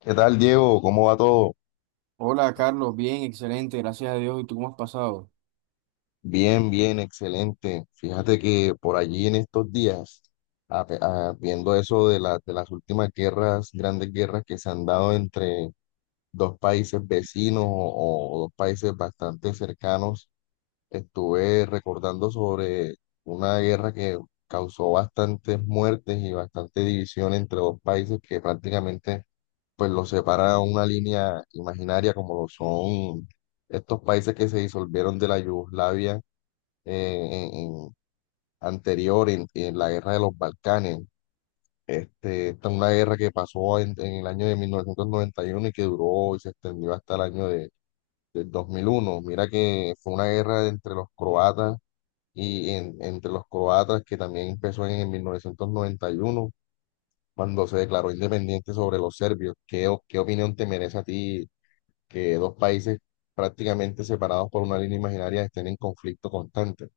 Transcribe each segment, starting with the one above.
¿Qué tal, Diego? ¿Cómo va todo? Hola Carlos, bien, excelente, gracias a Dios. ¿Y tú cómo has pasado? Bien, bien, excelente. Fíjate que por allí en estos días, a- viendo eso de, de las últimas guerras, grandes guerras que se han dado entre dos países vecinos o dos países bastante cercanos, estuve recordando sobre una guerra que causó bastantes muertes y bastante división entre dos países que prácticamente pues los separa una línea imaginaria como lo son estos países que se disolvieron de la Yugoslavia eh, en- en- anterior en la guerra de los Balcanes. Esta es una guerra que pasó en el año de 1991 y que duró y se extendió hasta el año de, del 2001. Mira que fue una guerra entre los croatas entre los croatas que también empezó en 1991 cuando se declaró independiente sobre los serbios. ¿Qué opinión te merece a ti que dos países prácticamente separados por una línea imaginaria estén en conflicto constante?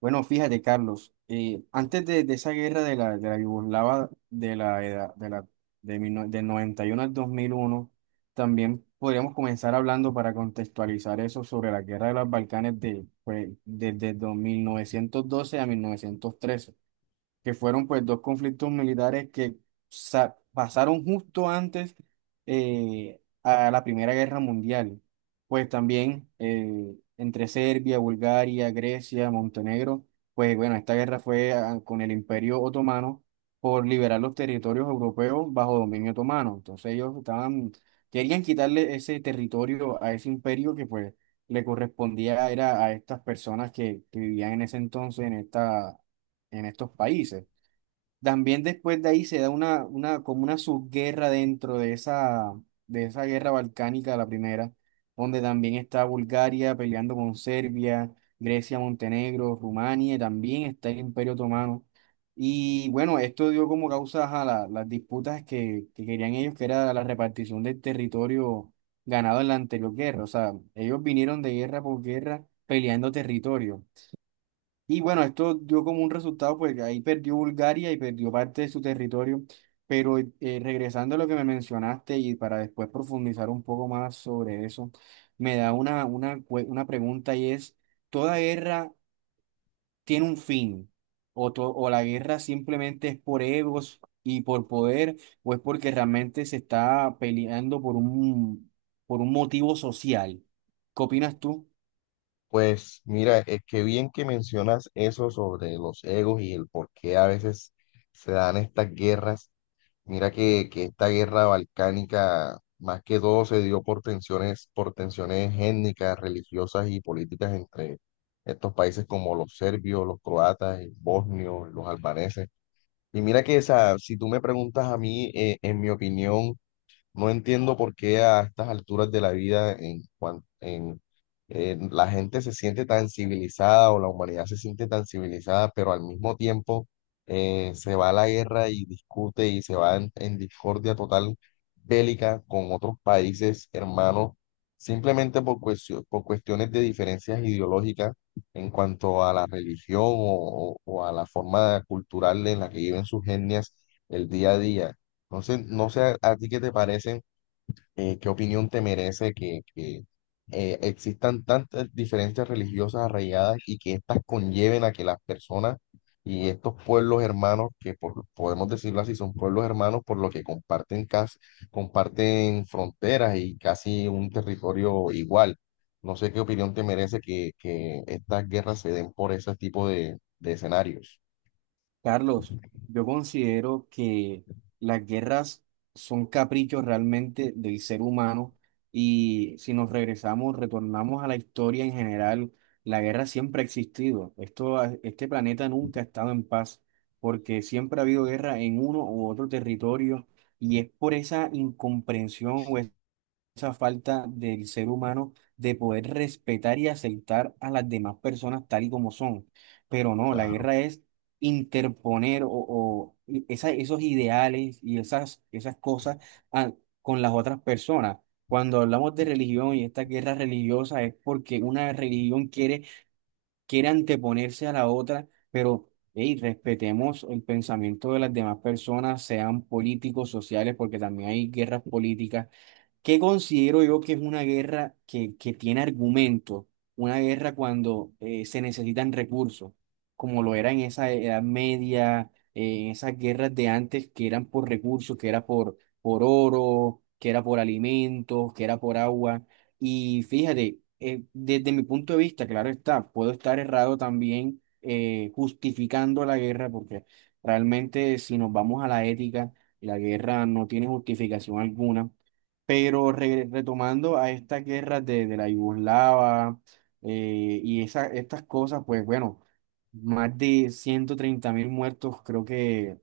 Bueno, fíjate Carlos, antes de esa guerra de de la Yugoslava de la edad de de mil no- del 91 al 2001. También podríamos comenzar hablando para contextualizar eso sobre la guerra de los Balcanes de, pues, desde 1912 a 1913, que fueron pues dos conflictos militares que pasaron justo antes a la Primera Guerra Mundial. Pues también entre Serbia, Bulgaria, Grecia, Montenegro, pues bueno, esta guerra fue con el Imperio Otomano por liberar los territorios europeos bajo dominio otomano. Entonces ellos estaban, querían quitarle ese territorio a ese imperio que pues le correspondía era a estas personas que vivían en ese entonces en en estos países. También después de ahí se da como una subguerra dentro de esa guerra balcánica, la primera, donde también está Bulgaria peleando con Serbia, Grecia, Montenegro, Rumania, y también está el Imperio Otomano. Y bueno, esto dio como causa a las disputas que querían ellos, que era la repartición del territorio ganado en la anterior guerra. O sea, ellos vinieron de guerra por guerra peleando territorio. Y bueno, esto dio como un resultado, pues que ahí perdió Bulgaria y perdió parte de su territorio, pero regresando a lo que me mencionaste y para después profundizar un poco más sobre eso, me da una pregunta y es, ¿toda guerra tiene un fin? ¿O, o la guerra simplemente es por egos y por poder, o es porque realmente se está peleando por por un motivo social? ¿Qué opinas tú? Pues mira, es que bien que mencionas eso sobre los egos y el por qué a veces se dan estas guerras. Mira que esta guerra balcánica más que todo se dio por tensiones étnicas, religiosas y políticas entre estos países como los serbios, los croatas, los bosnios, los albaneses. Y mira que esa, si tú me preguntas a mí, en mi opinión, no entiendo por qué a estas alturas de la vida la gente se siente tan civilizada o la humanidad se siente tan civilizada, pero al mismo tiempo se va a la guerra y discute y se va en discordia total bélica con otros países hermanos, simplemente por cuestiones de diferencias ideológicas en cuanto a la religión o a la forma cultural en la que viven sus etnias el día a día. Entonces, no sé a ti qué te parece, qué opinión te merece que existan tantas diferencias religiosas arraigadas y que éstas conlleven a que las personas y estos pueblos hermanos, podemos decirlo así, son pueblos hermanos por lo que comparten, casi, comparten fronteras y casi un territorio igual. No sé qué opinión te merece que estas guerras se den por ese tipo de escenarios. Carlos, yo considero que las guerras son caprichos realmente del ser humano y si nos regresamos, retornamos a la historia en general, la guerra siempre ha existido. Esto, este planeta nunca ha estado en paz porque siempre ha habido guerra en uno u otro territorio y es por esa incomprensión, esa falta del ser humano de poder respetar y aceptar a las demás personas tal y como son. Pero no, la Claro, guerra es interponer esos ideales y esas cosas a- con las otras personas. Cuando hablamos de religión y esta guerra religiosa es porque una religión quiere anteponerse a la otra, pero hey, respetemos el pensamiento de las demás personas, sean políticos, sociales, porque también hay guerras políticas. ¿Qué considero yo que es una guerra que tiene argumento? Una guerra cuando se necesitan recursos, como lo era en esa Edad Media, en esas guerras de antes que eran por recursos, que era por oro, que era por alimentos, que era por agua. Y fíjate, desde mi punto de vista, claro está, puedo estar errado también justificando la guerra, porque realmente si nos vamos a la ética, la guerra no tiene justificación alguna, pero retomando a estas guerras de la Yugoslava, y esa, estas cosas, pues bueno, más de 130.000 muertos, creo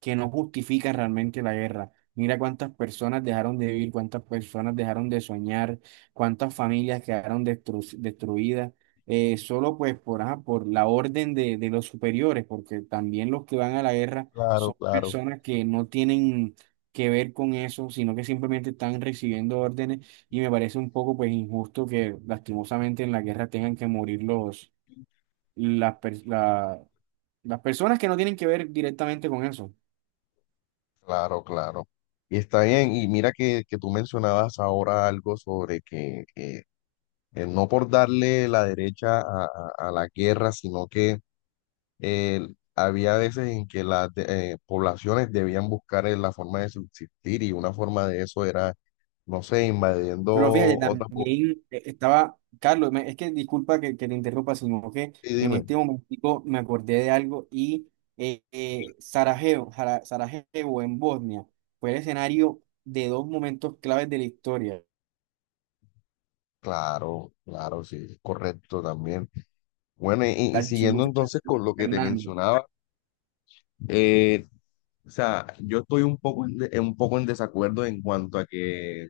que no justifica realmente la guerra. Mira cuántas personas dejaron de vivir, cuántas personas dejaron de soñar, cuántas familias quedaron destruidas, solo pues por, ajá, por la orden de los superiores, porque también los que van a la guerra claro, son claro. personas que no tienen que ver con eso, sino que simplemente están recibiendo órdenes, y me parece un poco pues injusto que lastimosamente en la guerra tengan que morir los, las, per- la- las personas que no tienen que ver directamente con eso. Claro, claro. Y está bien. Y mira que tú mencionabas ahora algo sobre que no por darle la derecha a, a la guerra, sino que eh, había veces en que las poblaciones debían buscar la forma de subsistir y una forma de eso era, no sé, invadiendo Pero fíjate, otras. Po- también estaba, Carlos, es que disculpa que te interrumpa, sino que Sí, en dime. este momentico me acordé de algo y Sarajevo, Sarajevo en Bosnia fue el escenario de dos momentos claves de la historia, el Claro, claro, sí, correcto también. Bueno, y siguiendo archiduque entonces con Francisco lo que te Fernando. mencionaba, o sea, yo estoy un poco un poco en desacuerdo en cuanto a que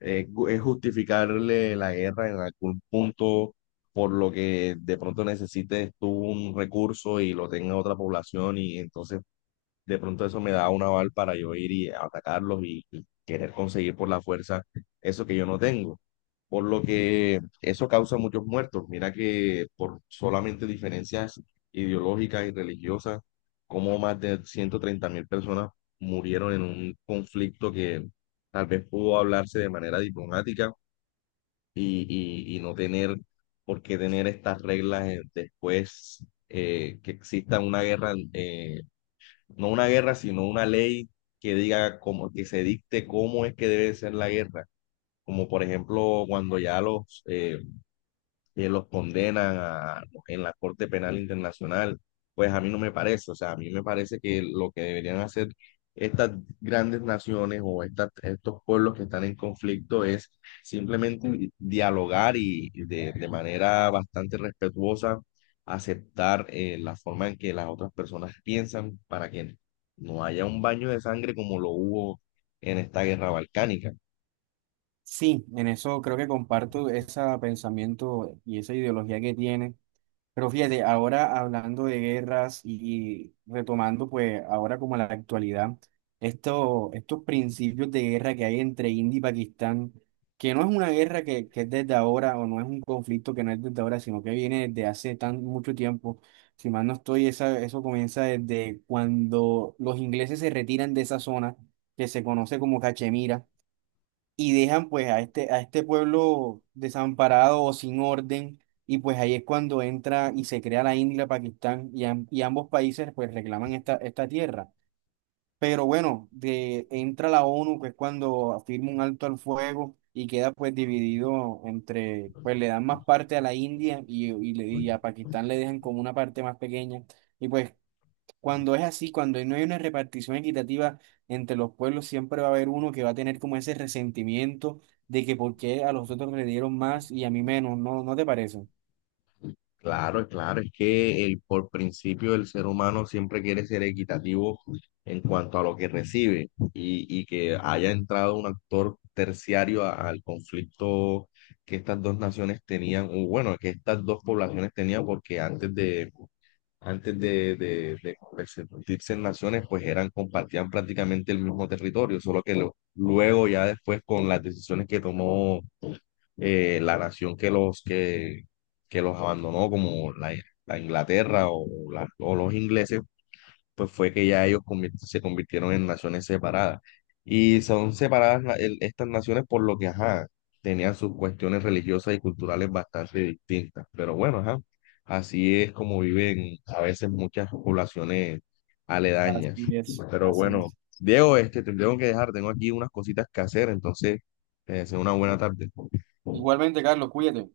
es justificarle la guerra en algún punto por lo que de pronto necesites tú un recurso y lo tenga otra población y entonces de pronto eso me da un aval para yo ir y atacarlos y querer conseguir por la fuerza eso que yo no tengo. Por lo que eso causa muchos muertos. Mira que por solamente diferencias ideológicas y religiosas, como más de 130.000 personas murieron en un conflicto que tal vez pudo hablarse de manera diplomática y no tener por qué tener estas reglas después que exista una guerra, no una guerra, sino una ley que diga cómo, que se dicte cómo es que debe ser la guerra. Como por ejemplo, cuando ya que los condenan en la Corte Penal Internacional, pues a mí no me parece, o sea, a mí me parece que lo que deberían hacer estas grandes naciones o estas estos pueblos que están en conflicto es simplemente dialogar y de manera bastante respetuosa aceptar la forma en que las otras personas piensan para que no haya un baño de sangre como lo hubo en esta guerra balcánica. Sí, en eso creo que comparto ese pensamiento y esa ideología que tiene. Pero fíjate, ahora hablando de guerras y retomando pues ahora como la actualidad, esto, estos principios de guerra que hay entre India y Pakistán, que no es una guerra que es desde ahora, o no es un conflicto que no es desde ahora, sino que viene desde hace tan mucho tiempo. Si mal no estoy, esa, eso comienza desde cuando los ingleses se retiran de esa zona que se conoce como Cachemira y dejan pues a a este pueblo desamparado o sin orden, y pues ahí es cuando entra y se crea la India y la Pakistán, y, y ambos países pues reclaman esta tierra. Pero bueno, de, entra la ONU, que es cuando firma un alto al fuego y queda pues dividido entre, pues le dan más parte a la India, y a Pakistán le dejan como una parte más pequeña. Y pues cuando es así, cuando no hay una repartición equitativa entre los pueblos, siempre va a haber uno que va a tener como ese resentimiento de que por qué a los otros le dieron más y a mí menos, ¿no? ¿No te parece? Claro, claro, es que por principio el ser humano siempre quiere ser equitativo en cuanto a lo que recibe y que haya entrado un actor terciario al conflicto que estas dos naciones tenían, o bueno, que estas dos poblaciones tenían, porque antes de convertirse en naciones, pues eran, compartían prácticamente el mismo territorio, solo que luego ya después con las decisiones que tomó la nación que los abandonó, como la Inglaterra o los ingleses, pues fue que ya ellos se convirtieron en naciones separadas. Y son separadas estas naciones por lo que, ajá, tenían sus cuestiones religiosas y culturales bastante distintas. Pero bueno, ajá, así es como viven a veces muchas poblaciones aledañas. Así es, Pero así bueno, es. Diego, este, te tengo que dejar, tengo aquí unas cositas que hacer, entonces, te deseo una buena tarde. Igualmente, Carlos, cuídate.